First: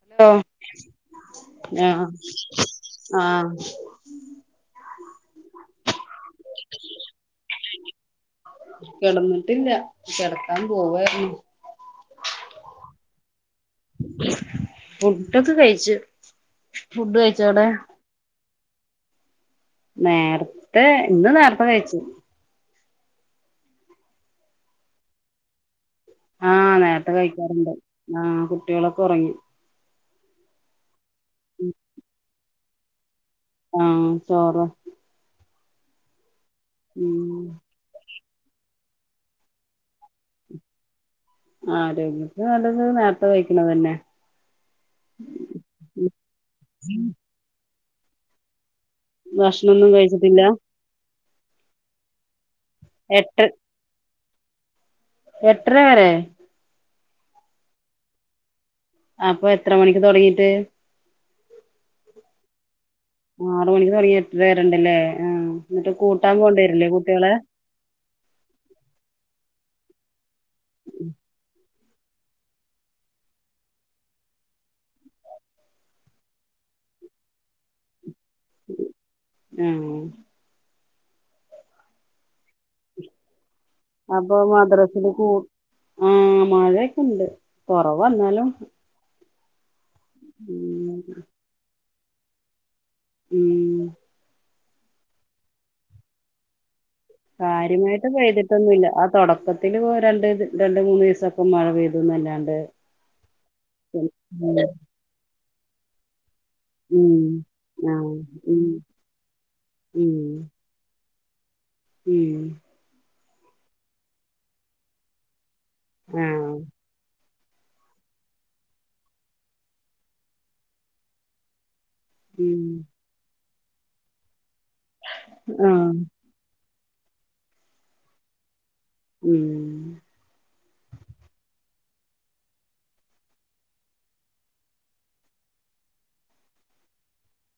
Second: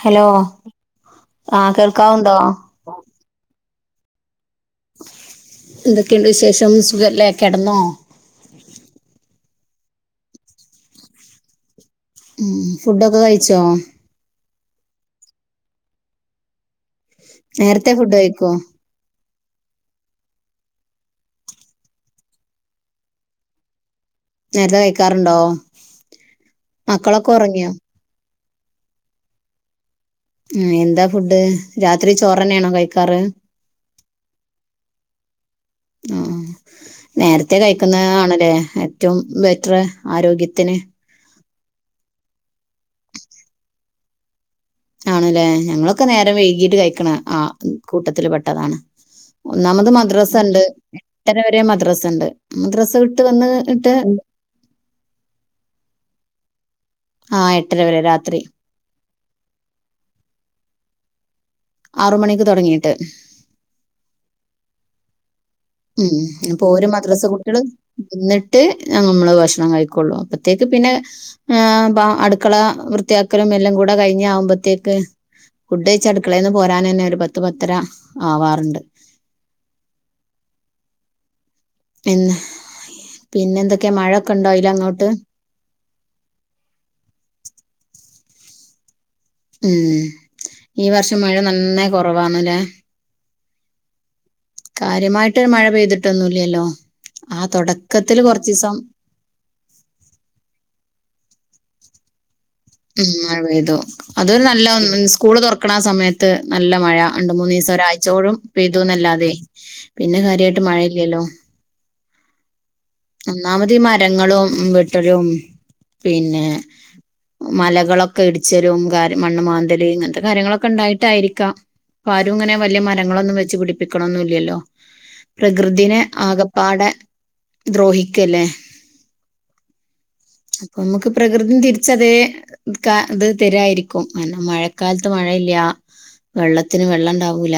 Hello ആഹ് കേൾക്കാവുണ്ടോ ആഹ് എന്തൊക്കെണ്ട് വിശേഷം സുഖല്ലേ? കെടന്നോ ട്ടില്ല കെടക്കാൻ പോവാരുന്നു ഉം ഫുഡൊക്കെ കഴിച്ചോ ഫുഡോക്കെ കഴിച്ചു ഫുഡ് കഴിച്ചോടെ നേരത്തെ ഫുഡ് കയ്ക്കോ നേരത്തെ ഇന്ന് നേരത്തെ കഴിച്ചു നേരത്തെ കഴിക്കാറ്ണ്ടോ ആഹ് നേരത്തെ കഴിക്കാറുണ്ട് ആഹ് കുട്ടികളൊക്കെ ഉറങ്ങി. ഉ എന്താ ഫുഡ് രാത്രി ചോറ്ന്നെയാണോ കഴിക്കാറ് ആഹ് ചോറാ ആ നേരത്തെ കഴിക്കുന്ന ആണ് അല്ലെ ഏറ്റവും ബെറ്റർ ആരോഗ്യത്തിന് ആ ആരോഗ്യത്തിന് നല്ലത് നേരത്തെ കഴിക്കണ തന്നെ ആണല്ലേ ഞങ്ങളൊക്കെ നേരം വൈകീട്ട് കഴിക്കണ ആ കൂട്ടത്തില് പെട്ടതാണ്. ഒന്നാമത് ഭക്ഷണൊന്നും മദ്രസ കഴിച്ചിട്ടില്ല ഉണ്ട് എട്ടര വരെ മദ്രസ്ണ്ട് മദ്രാസ വിട്ട് എട്ട് വന്ന് ഇട്ട് എട്ടര വരെ? ആ എട്ടര വരെ രാത്രി അപ്പൊ എത്ര മണിക്ക് തൊടങ്ങീട്ട്? ആറു മണിക്ക് തൊടങ്ങീട്ട്. ആറ് മണിക്ക് തുടങ്ങി എട്ടര വരെണ്ടല്ലേ ആഹ് എന്നിട്ട് ഉം കൂട്ടാൻ അപ്പൊ ഓര് പോണ്ടിവരില്ലേ മദ്രസ കുട്ടികളെ കുട്ടികളും നിന്നിട്ട് നമ്മള് ഭക്ഷണം കഴിക്കൊള്ളു അപ്പ അത്തേക്ക് പിന്നെ ആ അപ്പ അടുക്കള വൃത്തിയാക്കലും എല്ലാം കൂടെ കഴിഞ്ഞ ആകുമ്പത്തേക്ക് ഫുഡഴച്ച് അടുക്കളയിന്ന് പോരാൻ തന്നെ ഒരു പത്ത് പത്തര ആവാറുണ്ട് ആഹ് പിന്നെ പിന്നെന്തൊക്കെയാ മഴയൊക്കെ അപ്പൊ ഉണ്ടോ അതിലങ്ങോട്ട്? മദ്രസേല് കൂ ആ മഴൊക്കെ ണ്ട് കൊറവാ എന്നാലും ഉം ഈ ഉം വർഷം മഴ നന്നായി കൊറവാണ്ല്ലേ ഉം കാര്യമായിട്ട് മഴ പെയ്തിട്ടൊന്നുംല്ലല്ലോ കാര്യമായിട്ട് പെയ്തിട്ടൊന്നുംല്ല ആ തൊടക്കത്തില് പോ രണ്ട് രണ്ട് മൂന്ന് ദിവസം പ്പോ മഴ പെയ്തുന്നല്ലാ ഉം മഴ പെയ്തു അതൊരു നല്ല സ്കൂള് തുറക്കണ ആ സമയ ത്ത് നല്ല മഴ ഉം രണ്ട് മൂന്നീസം ആഹ് ഒരാഴ്ചോഴും ഉം പെയ്തുന്നല്ലാതെ ഉം പിന്നെ കാര്യമായിട്ട് മഴയില്ല്യല്ലോ. ഉം. ഒന്നാമതീ മരങ്ങളും വെട്ടലും പിന്നെ ആഹ് മലകളൊക്കെ ഇടിച്ചലും കാര് മണ്ണ് മാന്തല് ഇങ്ങനത്തെ കാര്യങ്ങളൊക്കെ ഉണ്ടായിട്ടായിരിക്കാം. ആരും ഇങ്ങനെ ഉം വല്ല്യ മരങ്ങളൊന്നും വെച്ച് പിടിപ്പിക്കണൊന്നുമില്ല്യല്ലോ ആഹ് പ്രകൃതിനെ ആകപ്പാടെ ദ്രോഹിക്കല്ലേ. ഉം നമുക്ക് പ്രകൃതിയും തിരിച്ച് അതേ അത് തരായിരിക്കും കാരണം മഴക്കാലത്ത് മഴ ഇല്ല വെള്ളത്തിന് വെള്ളം ഇണ്ടാവൂല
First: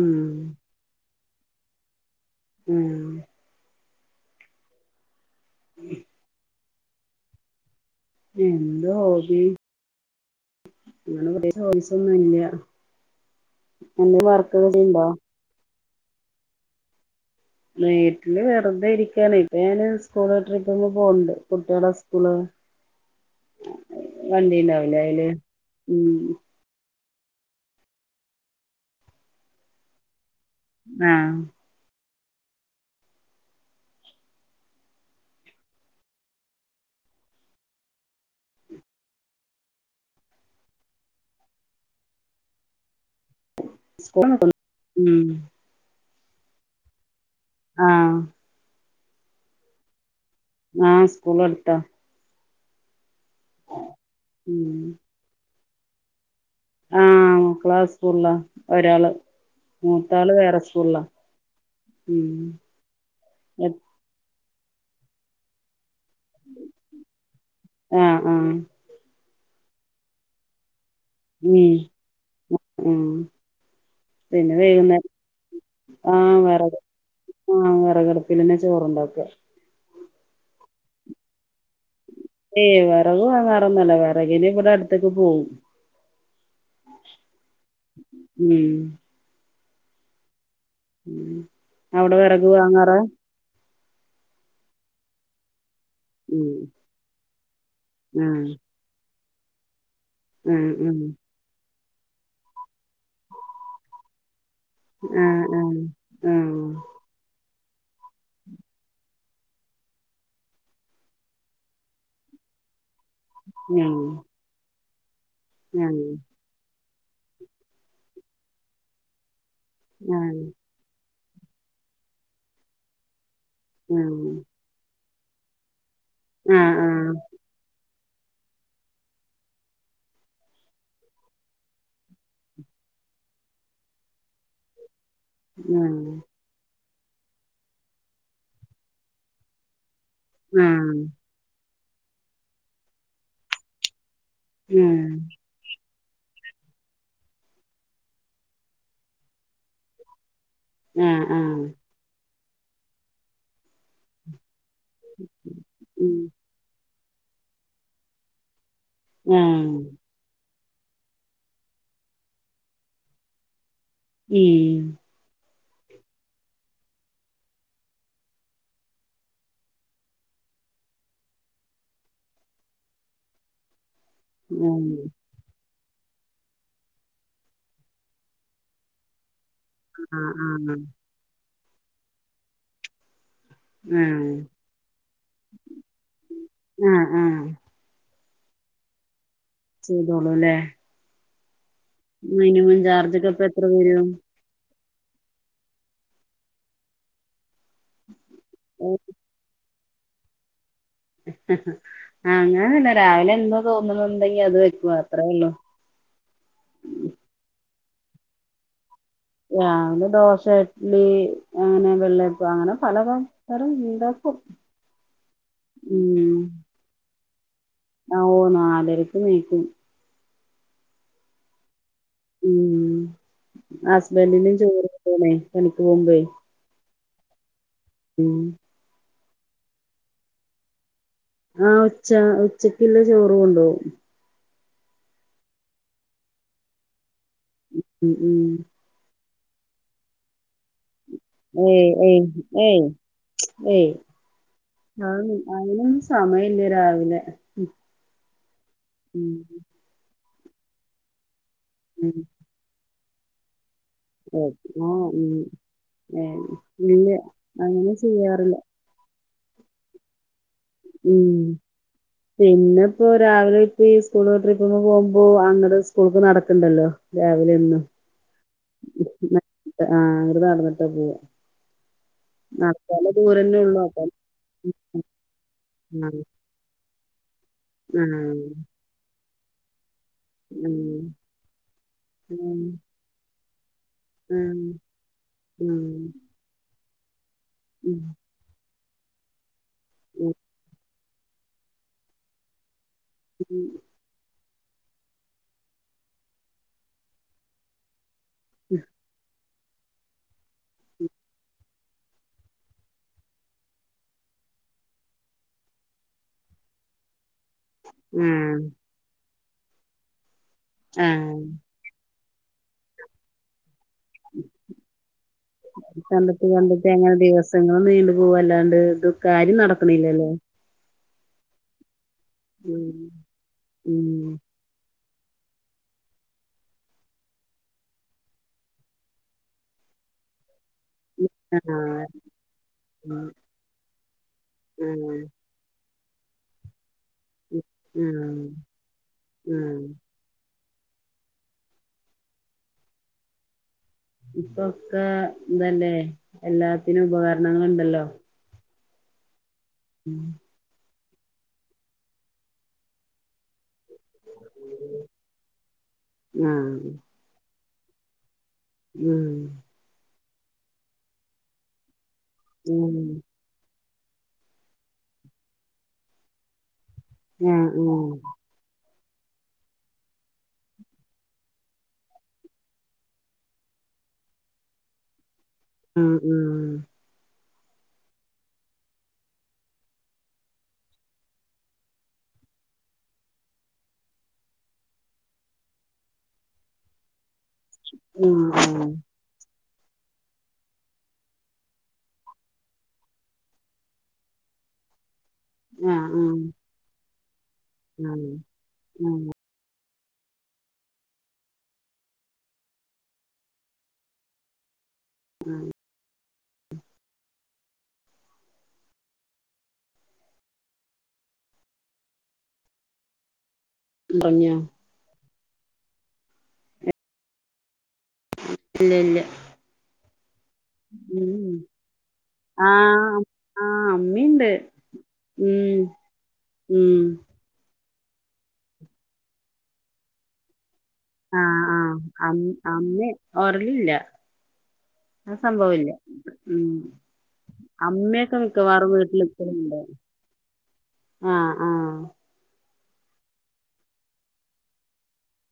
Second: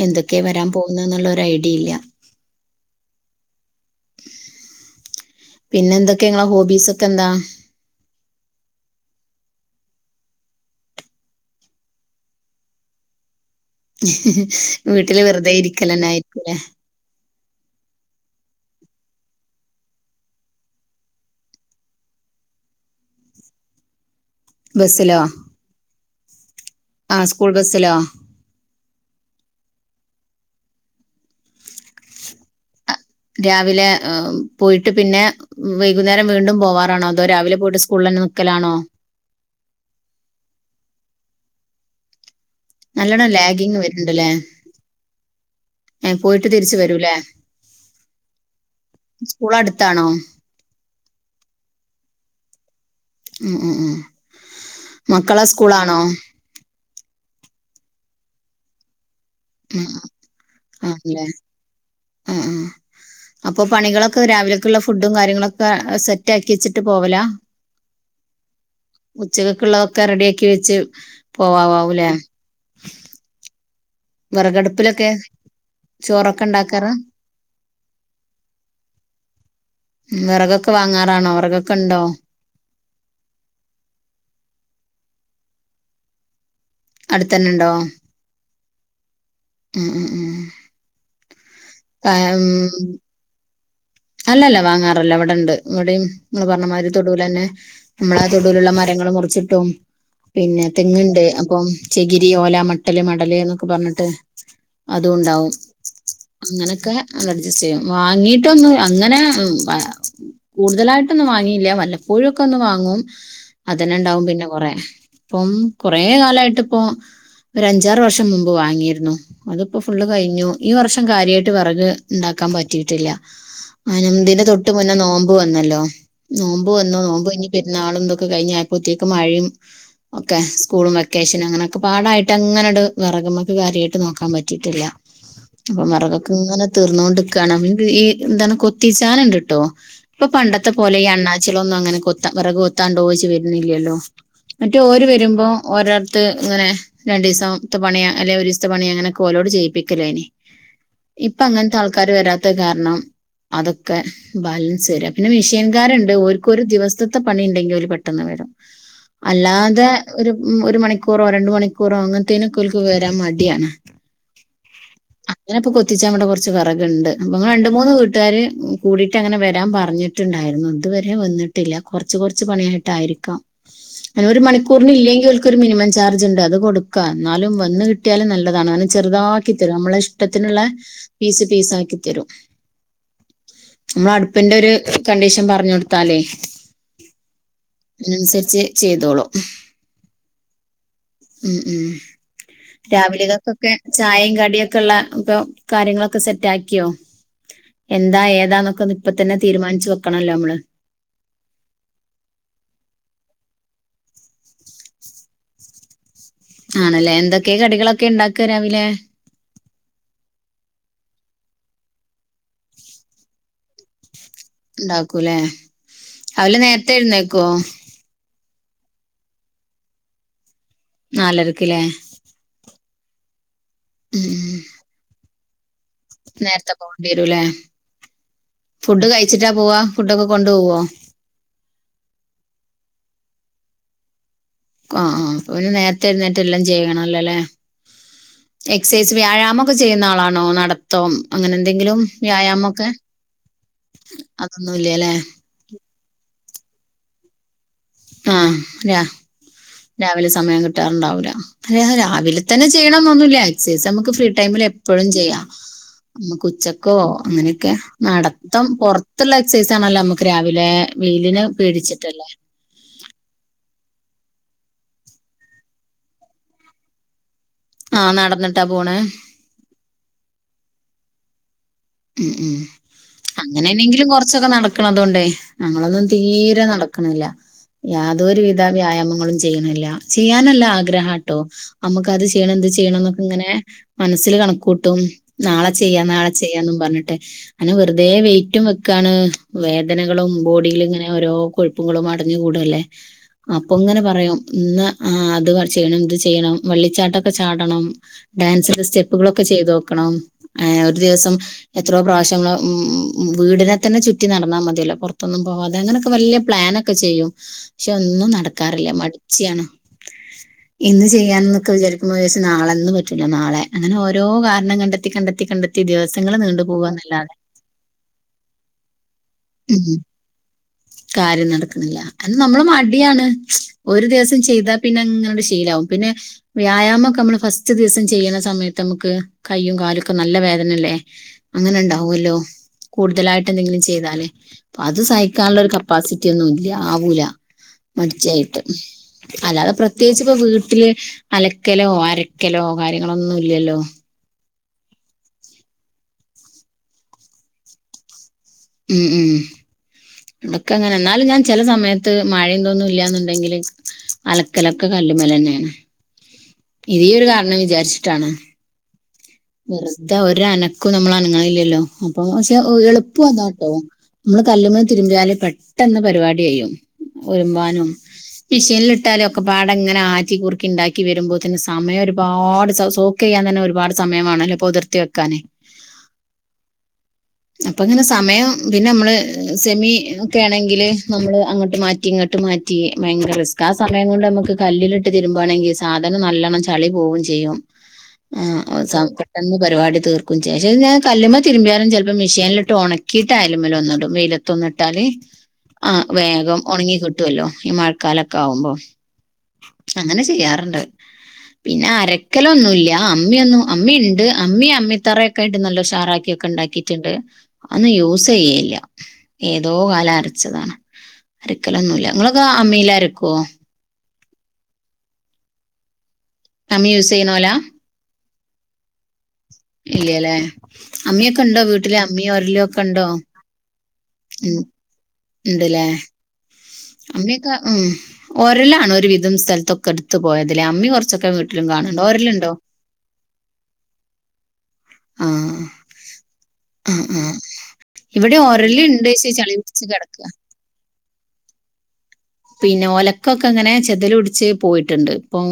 ഉം എന്തൊക്കെയാ വരാൻ പോകുന്നേന്ന് ഉള്ള ഒരു ഐഡിയ ഇല്ല ഉം പിന്നെ എന്തൊക്കെയാ നിങ്ങള് ഹോബീസ് ഒക്കെ എന്താ എന്ത് ഹോബി അങ്ങനെ കുറേ ചോയ്സൊന്നും ഇല്ല എന്തേലും വർക്കൊക്കെ ചെയ്യ്ണ്ടോ വീട്ടില് വെറുതെ ഇരിക്കല് തന്നെ ആയിരിക്കും ഇല്ലേ വീട്ടില് വെറുതെ ഇരിക്കാണ് ഇപ്പൊ ഞാന് സ്കൂള് ട്രിപ്പ്‌ ഒക്കെ പോവണ്ട് കുട്ടികളെ സ്കൂള് വണ്ടി ഉണ്ടാവില്ലേ അയില് ഉം ആഹ് സ്കൂൾ ബസ്സിലോ ആഹ് രാവിലെ പോയിട്ട് പിന്നെ വൈകുന്നേരം വീണ്ടും പോവാറാണോ അതോ രാവിലെ പോയിട്ട് സ്കൂളിൽ തന്നെ നിൽക്കലാണോ നല്ലോണ്ണം ലാഗിങ് വരുന്നുണ്ടല്ലേ സ്കൂൾ ഉം ഏഹ് പോയിട്ട് തിരിച്ച് വരൂല്ലേ ആഹ് സ്കൂള് അടുത്താണോ ആഹ് സ്കൂള് അടുത്താ ഉം ഉം ഉം ഉം മക്കള സ്കൂളാണോ ആഹ് ക്ലാസ് ഫുള്ളാ ഒരാള് ഉം മൂത്താള് വേറെ സ്കൂളിലാ ആണല്ലേ ഉം ആ ആ അപ്പൊ പണികളൊക്കെ രാവിലെ ക്കുള്ള ഫുഡും കാര്യങ്ങളൊക്കെ സെറ്റ് ആക്കി വെച്ചിട്ട് പോവല ആഹ് ആഹ് ഉച്ചക്കുള്ളതൊക്കെ റെഡി ആക്കി വെച്ച് ഉം പോവാവാവൂലേ ഉം പിന്നെ വൈകുന്നേരം വിറകടുപ്പിലൊക്കെ ആഹ് ചോറൊക്കെ വിറക് ഉണ്ടാക്കാറാ ആഹ് വിറകിടപ്പിൽതന്നെ ചോറുണ്ടാക്കാ വിറകൊക്കെ വാങ്ങാറാണോ വിറകൊക്കെ ഉണ്ടോ ഏയ് വിറക് വാങ്ങാറൊന്നുമില്ല വിറകിന് ഇവിടെ അടുത്തെക്കെ പോവും അടുത്ത് തന്നുണ്ടോ ഉം ഉം ഉം ഉം ഉം ആ, അവിടെ വിറക് ഉം. വാങ്ങാറാ അല്ലല്ല വാങ്ങാറില്ല ഇവിടൊണ്ട് ഇവിടെയും നിങ്ങള് ഉം പറഞ്ഞമാതിരി തൊടുവൽ തന്നെ നമ്മള് ആ ആഹ് തൊടുവിലുള്ള മരങ്ങള് മുറിച്ചിട്ടും പിന്നെ ആഹ് ആഹ് തെങ്ങുണ്ട് അപ്പം ചെകിരി ഓല മട്ടല് മടല് എന്നൊക്കെ പറഞ്ഞിട്ട് അതും ആഹ് ഉണ്ടാവും ആഹ് ആഹ് അങ്ങനെയൊക്കെ നല്ല അഡ്ജസ്റ്റ് ചെയ്യും വാങ്ങിട്ടൊന്ന് അങ്ങനെ കൂടുതലായിട്ടൊന്നും വാങ്ങിയില്ല വല്ലപ്പോഴുമൊക്കെ ഒന്ന് വാങ്ങും ആഹ് അതന്നെ ഉണ്ടാവും പിന്നെ കൊറേ ഇപ്പം കൊറേ ആഹ് കാലായിട്ട് ഇപ്പൊ ഒരു അഞ്ചാറ് വർഷം മുമ്പ് വാങ്ങിയിരുന്നു അതിപ്പോ ഫുള്ള് ആഹ് കഴിഞ്ഞു ഈ വർഷം കാര്യമായി ട്ട് വിറക് ഉണ്ടാക്കാൻ പറ്റീട്ടില്ല അയിന് ആഹ് ഇതിന്റെ തൊട്ട് മുന്നേ നോമ്പ് വന്നല്ലോ നോമ്പ് ആഹ് ആഹ് വന്നോ നോമ്പോ ഇനി പെരുന്നാളും കഴിഞ്ഞപ്പോത്തേക്ക് മഴയും ഒക്കെ സ്കൂളും വെക്കേഷനും അങ്ങനെയൊക്കെ പാടായിട്ട് അങ്ങനെട് വെറ നമ്മക്ക് കാര്യമായിട്ട് നോക്കാൻ പറ്റിയിട്ടില്ല അപ്പോ ആഹ് വിറകൊക്കെ ഇങ്ങനെ തീർന്നോണ്ട്നിക്കാണ് ഈ എന്താണ് കൊ [unintelligible] ഇപ്പൊ പണ്ടത്തെ ആഹ് പോലെ ഈ അണ്ണാച്ചിലൊന്നും അങ്ങനെ വിറക് കൊത്ത കൊത്താണ്ടയിച്ച് വരുന്നില്ലല്ലോ മറ്റേ ഓര് ആഹ് വരുമ്പോ ഓ ത്ത് ഇങ്ങനെ രണ്ട ദിവസത്തെ പണിയാ അല്ലെങ്ക ഒരു ദസത്തെ പണിയ അങ്ങനെ കോലോട് ചെയ്യിപ്പിക്കല്ലോ ഇനി ആഹ് ഇപ്പൊ ആഹ് അങ്ങനത്തെ ആൾക്കാര് വരാത്ത കാരണം അതൊക്കെ ബാലൻ ശരി പിന്നെ മിഷിയൻകാരുണ്ട് ഉം ഒരുക്ക ഒരു ദിവസത്തെ പണി ഉണ്ടെങ്കിൽ അവ പെെന്ന് വരാം ആഹ് അല്ലാതെ ഒരു ഉ ഒരു മണിക്കൂറോ രണ്ട മണിക്കൂറോ അങ്ങനത്തേനുംക്കൽക്ക് വരാൻ മടിയാണ് ഈ ഇഞപ്പൊ കൊത്തിച്ചാ നമ്മടെ കുറച്ച് വിറകുണ്ട് അപ്പ രണ്ട് മൂന്ന് വീ കൂട്ടാാര് കൂടിയിട്ട് അങ്ങനെ വരാൻ പറഞ്ഞിട്ടുണ്ടായിരുന്നു ഇതുവരെ വന്നിട്ടില്ല കുറച്ച കുറച്ച് പണിയായിട്ടായിരിക്കാം അനെ ഒരു ഉം മണിക്കൂറിന് ഇല്ലെങ്കിൽക്ക ഒരു മിനി ചാർജ് ഉണ്ട് അത് കൊടുക്കുക എന്നാലും വന്ന് കിട്ടിയാലും നല്ലതാണ് അങ്ങനണം ചെറുതായിട്ട ആി തരും നമ്മള ആഹ് ഇഷ്ടത്തിനുള്ള ആഹ് പീസ് പീസ് ആക്കിത്തരും ആഹ് നമ്മൾ ആഹ് അടുപ്പിന്റെ ഒരു കണ്ടീഷൻ പറഞ്ഞു കൊടുത്താലേ ആഹ് ആഹ് അതിനനുസരിച്ച് ചെയ്തോളൂ ചെയ്തോളൂല്ലേ ഉം ഉം മിനിമം ചാർജൊക്കെ ഇപ്പ എത്ര രാവിലൊക്കൊക്കെ വരും ചായയും കടിയൊക്കെ ഇ കാര്യങ്ങളൊക്കെ സെറ്റ് ആക്കിയോ എന്താ ഏതാന്നൊക്കെന്ന് ഇപ്പ തന്നെ തീരുമാനിച്ച വെക്കണല്ലോ നമ്മള് അങ്ങന തന്നെ രാവിലെ എന്തോ തോന്നുന്നുണ്ടെങ്കി അത് വയ്ക്കു അത്രേ ഉള്ളു ആണല്ലേ എന്തൊക്കെയ കടികളൊക്കെ ഉണ്ടാക്കി വരാവില്ലേ രാവിലെ ദോശ ഇഡ്ലി അങ്ങനെ വെള്ളയപ്പ അങ്ങനെ പലും ഇണ്ട് ഉണ്ടാക്കൂല്ലേ അവല് നേരത്തൊയിുന്നേക്കോ എർക്കും നീക്കും നാലരക്കില്ലേ ഉം ഹസ്ബൻറിും ഉം. ചോറ്ണേ തനിക്ക് പോ്പേ വരൂലേ ഉം വച്ചിട്ടാ പോവാ ഫുഡൊക്ക കൊുപ പോവോ ആഹ ഉച്ച ഉച്ചക്കുള്ള ചോറ് കൊണ്ടോവും ആ ആ് അ പിെ നേരത്തെ എരുന്നേറ്റ് എല്ലാം ചെയ്യണംല്ലേ അല്ലെ ഉ ഉ ഉം വ്യായാമംൊക്കെ ചെയ്യുന്ന ആളാണോ നടത്തം അങ്ങനെ ഏയ് എന്തെങ്കിലും ഏയ് ഏയ് വ്യായാമംൊക്കെ ഏയ് അും അയനും സമയമല്ലേ രാവിലെ ആഹ അല്ല ഉം രാവിലെ സമയം കിട്ടാറുണ്ടാവല അ ഉം രാവിലെ തന്നെ ചെയ്യണം ാക്സസ് നമുക്ക് ഫ്രീ ടൈമിൽ എപ്പോഴും ആഹ് ഉം ചെയ്യാം അമ്മ ഏഹ് ഉച്ചക്കോ ഇല്ല അങ്ങനെയൊക്കെ അങ്ങനെ ചെയ്യാറില്ല നടത്തം പുറ അത്തുള്ള എക്സസൈസ് ആണല്ലോ നമുക്ക് രാവിലെ വെയിലിന് പേടിച്ചിട്ടല്ലേ ഇപ്പോൊ രാവിലെ ഇപ്പ ഈ സ്കൂള് ട്രിപ്പി പോകുമ്പോൾ അങ്ങടെ സ്കൂൾക്ക് നടക്കണ്ടല്ലോ രാവലും ആഹ് നടന്നിട്ടാ പോണേ ആ അവങ്ങ നടന്നിട്ട് പോവാ ഉം ഉം നടക്കാള്ള ദൂരന്നെ ഉള്ളൂ അപ്പൊ അങ്ങനെണെങ്കിലും കൊറച്ചൊക്കെ നടക്കണം അതുകൊണ്ടേ ഞങ്ങളൊന്നും ആഹ് തീരെ നടക്ക ആണില്ല ആഹ് യാതൊരു വിധ വ്യായാമങ്ങളും ചെയ്യണില്ല ചെയ്യാനല്ല ആഹ് ആഗ്രഹ കേട്ടോ നമ്മുക്ക് അത് ചെയ്യണം ആഹ് എന്ത് ചെയ്യണം എന്നൊക്കെ ഇങ്ങനെ മനസ്സിൽ കണക്ക ആഹ് കൂട്ടും നാളെ ചെയ്യാം ആഹ് നാളെ ചെയ്യാംന്നും പറഞ്ഞിട്ടെ അെ വെറുതെ വെയിറ്റും ക്കാണ് വേദനകളും ബോഡിൽ ഇങ്ങനെ ഓരോ കൊഴുപ്പങ്ങളും അടഞ്ഞു കൂടും അല്ലേ അപ്പൊ ഉം ഇങ്ങനെ പറയാം ഇന്ന് ആ് അത് ചെയ്യണം ഇത് ചെയ്യണം വെള്ളിച്ചാട്ടൊക്കെ ചാടണം ഡാൻസി സ്റ്റെപ്പുകളൾൊക്കെ ഒക്കെ ചെയ്ത് നോക്കണം ഏ ഒരു ദിവസം എത്രോ പ്രാവശ്യം ഉ വീടിനെ തന്നെ ചുറ്റി നടന്നാൽ മതിയല്ലോ പുറത്തൊന്നും പോവാാതെ അങ്ങനൊക്കെ വലിയ പ്ലാൻ എനൊക്കെ ചെയ്യും പക്ഷെ ഒന്നും ആഹ് നടക്കാറില്ല മടിച്ചിയാണ് ഇന്ന് ചെയ്യാൻ ആഹ് എന്നൊക്കെ വിചാ ശ നാളെന്ന് പറ്റല്ലോ നാളെ അങ്ങനെ ഓരോ കാരണം കണ്ടെത്തി കണ്ടെത്തി കണ്ടെത്തി ദിവസങ്ങള് കണ്ടിട്ട് നീണ്ട കണ്ടിട്ട് അങ്ങനെ ദിവസങ്ങളും നീണ്ടു പോവല്ലാണ്ട് ഇത് ക ഉം അണല്ലല്ലേ കാര്യം നടക്കുന്നില്ല അ നമ്മള് ഉം മടിയാണ് ഒരു ഉം ദിവസം ചെയ്താ പിന്നങ്ങനൊരു ശീലമാവും പിന്നെ വ്യായാമമൊക്കെ നമ്മള് ഫസ്റ്റ് ദിവസം ചെയ്യുന്ന സമയത്ത് നമുക്ക് കയ്യും കാ കാലൊക്കെ നല്ല വേദനല്ലേ ആഹ് അങ്ങനെണ്ടാവുല്ലോ ആഹ് കൂടുതലായിട്ട് എന്തെങ്കിലും ചെയ്താലേ പ്പൊ അത് ആഹ് സഹിക്കാനുള്ള ഒരു കപ്പാസിറ്റി ഒന്നും ഇല്ല. ആവൂല ആഹ് മരിച്ചയിട്ട് അല്ലാതെ ആഹ് പ്രത്യേകിച്ചിപ്പ വീ ട്ടില് അലക്കലോ അരക്കലോ കാര്യങ്ങളൊന്നും ഇല്ലല്ലോ ഇപ്പൊക്കെ ഇതല്ലേ എല്ലാത്തിനും ഉപകരണങ്ങളുണ്ടല്ലോ ഉം ഉം ഉം അതൊക്കെ അങ്ങനെ എന്നാലും ഞാൻ ചില സമയത്ത് മഴ ഒന്നും ഇല്ലന്നുണ്ടെങ്കില് അലക്കലൊക്കെ കല്ലുമല് തന്നെയാണ് ആഹ് ഇത് ഇ ഒരു കാരണം വിചാരിച്ചിട്ടാണ് ഉം വെറുതെ ഒര് അനക്കവും നമ്മൾ അനങ്ങണില്ലല്ലോ അപ്പൊ പക്ഷെ ഉം എളുപ്പം അതാട്ടോ നമ്മള് കല്ലുമേ തിരുമ്പിയാല് പെട്ടെന്ന് പരിപാടി കഴിയും ആഹ് ഒരുമ്പാനും ആഹ് പിശെല്ലേ ട്ടാലും ഒക്കെ പാടങ്ങനെ ആറ്റി കുറുക്കി ഉണ്ടാക്കി വരുമ്പോ തന്നെ സമയം ഒരുപാട് സ് സോക്ക് ചെയ്യാൻ തന്നെ ഒരുപാട് സമയം വേണല്ലോ പൊതിർത്തി വെക്കാനെ ആ ഉം.... അപ്പൊ അങ്ങനെ സമയം പിന്നെ നമ്മള് സെമി ഒക്കെ ആണെങ്കില് നമ്മള് അങ്ങോട്ട് മാറ്റിങ്ങി ട്ട് മാറ്റി ഭയങ്കര റിസ്കാ ആ സമയം കൊണ്ട് നമുക്ക് കല്ലിലിട്ടു തിരുമ്പാണെങ്കിൽ സാധനം നല്ലണം ചളി പോവുകേം ചെയ്യും ഉം സാം പട്ടന്നെ പരിപാടി തീർക്കും ശേഷ ഞാൻ കല്ലുമ്മേ തിരുമ്പിയാലും ചിലപ്പം മെഷീനിലിട്ടു ഉണക്കിയിട്ട് അലുമേൽ ഒന്നിടും വെയിലത്തോ നട്ടാലേ ആ ആഹ് ആഹ് വേഗം ആഹ് ഉണങ്ങിക്കിട്ടുവല്ലോ ഈ ആഹ് മഴക്കാലൊക്കെ ആവുമ്പോ അങ്ങനെ ചെയ്യാറുണ്ട് പിന്നെ അരക്കലൊന്നുമില്ല അമ്മിയൊന്നും അമ്മിയുണ്ട് അമ്മി അമ്മിത്തറയൊക്കെയിട്ട് നല്ല ഉഷാറാക്കിയേക്ക് ഒണ്ടാക്കിയിട്ടുണ്ട് അന്ന് യൂസ് ചെയ്യില്ല ഏതോ കാലം അരച്ചതാണ് അരക്കലൊന്നുമില്ല നിങ്ങളൊക്കെ അമ്മീയിലരക്കുവോ പറിഞ്ഞിയോ കമ്മി യൂസ് ചെയ്യുന്നോലാ ഇല്ല ഇല്ല ഇല്ല്യല്ലേ അമ്മിയൊക്കെ ഉം ഉണ്ടോ വീട്ടിലെ അമ്മിയോ ഒരിലോ ഒക്കെണ്ടോ ആഹ് ആഹ് അമ്മീണ്ട് ഉം ഉം ഉന്തല്ലേ ഉം അമ്മിയൊക്കെ ഉ ഒരലാണോ ഒരു വിധം സ്ഥലത്തൊക്കെ എടുത്ത് പോയതില് അമ്മി കുറച്ചൊക്കെ വീട്ടിലും കാണണുണ്ട് ഓരലുണ്ടോ ഒരലില്ല ആ സംഭവവില്ല ഉ ആ ആ ഇവിടെ അമ്മയൊക്കെ മിക്കവാറും ഒരലുണ്ട് വീട്ടില് പക്ഷെ [inaudible] ചളി പിടിച്ച് കിടക്കുക ആ ആ പിന്നെ ഒലക്കൊക്കെ ഇങ്ങനെ ചെതില് പിടിച്ച് പോയിട്ടുണ്ട് ഇപ്പം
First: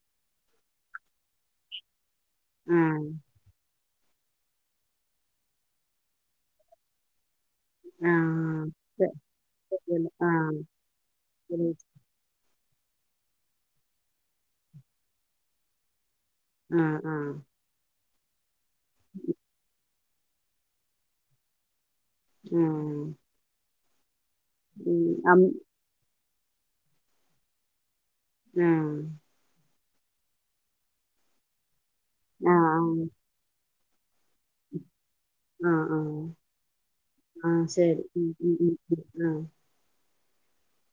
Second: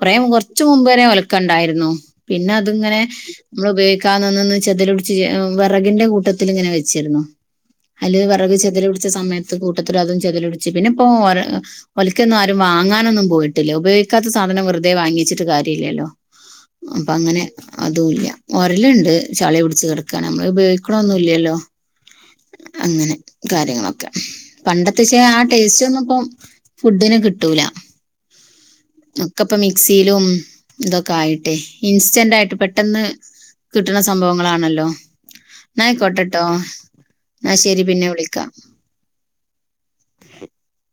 കൊറേ കുറച്ച് മുമ്പ് വരെ ഒലക്ക ഉണ്ടായി രുന്നു പിന്നെ അതിങ്ങനെ ആഹ് നമ്മള് ഉപ കാന്നന്നിന്ന് ചെതില് പിടിച്ച് വിറകിന്റെ കൂട്ടത്തിൽ ഇങ്ങനെ വെച്ചിരുന്നു അല്ല വിറക് ചെതില് ആഹ് പിടിച്ച സമയത്ത് കൂട്ടത്തില് അതും ചെതില് ആഹ് പിടിച്ച് പിന്നെ ഇപ്പോ ഒരൽ ആഹ് ഒലക്കെ ഒന്നും ആ വാങ്ങാനൊന്നും പോയിട്ടില്ല ഉപയോഗിക്കാത്ത സധനം വെറുതെ വാങ്ങിച്ചിട്ട് കാര്യമില്ലല്ലോ ആഹ് അപ്പൊ അങ്ങനെ ആഹ് അതുമില്ല ഒരലുണ്ട് ചളി പിടിച്ച് കിട നമ്മള് ഉപയോഗിക്കണൊന്നുമില്ലല്ലോ അങ്ങനെ കാര്യങ്ങളൊ ഉം പണ്ടത്തെച്ചേ ആ അം ടേസ്റ്റ് ഒന്നും ഇപ്പം ഫുഡിന് കിട്ടൂല ആഹ [unintelligible] ഇതൊക്കെ ആയിട്ട ഇൻസ്റ്റാന്റെ ആയിട്ടു ആഹ് പെട്ടെന്ന് കിട്ടുന്ന സംഭവങ്ങളാണല്ലോ എന്നായിക്കോട്ടോ കേട്ടോ ആഹ ശരി ഉ ഉ ഉ ഉ ആഹ [inaudible]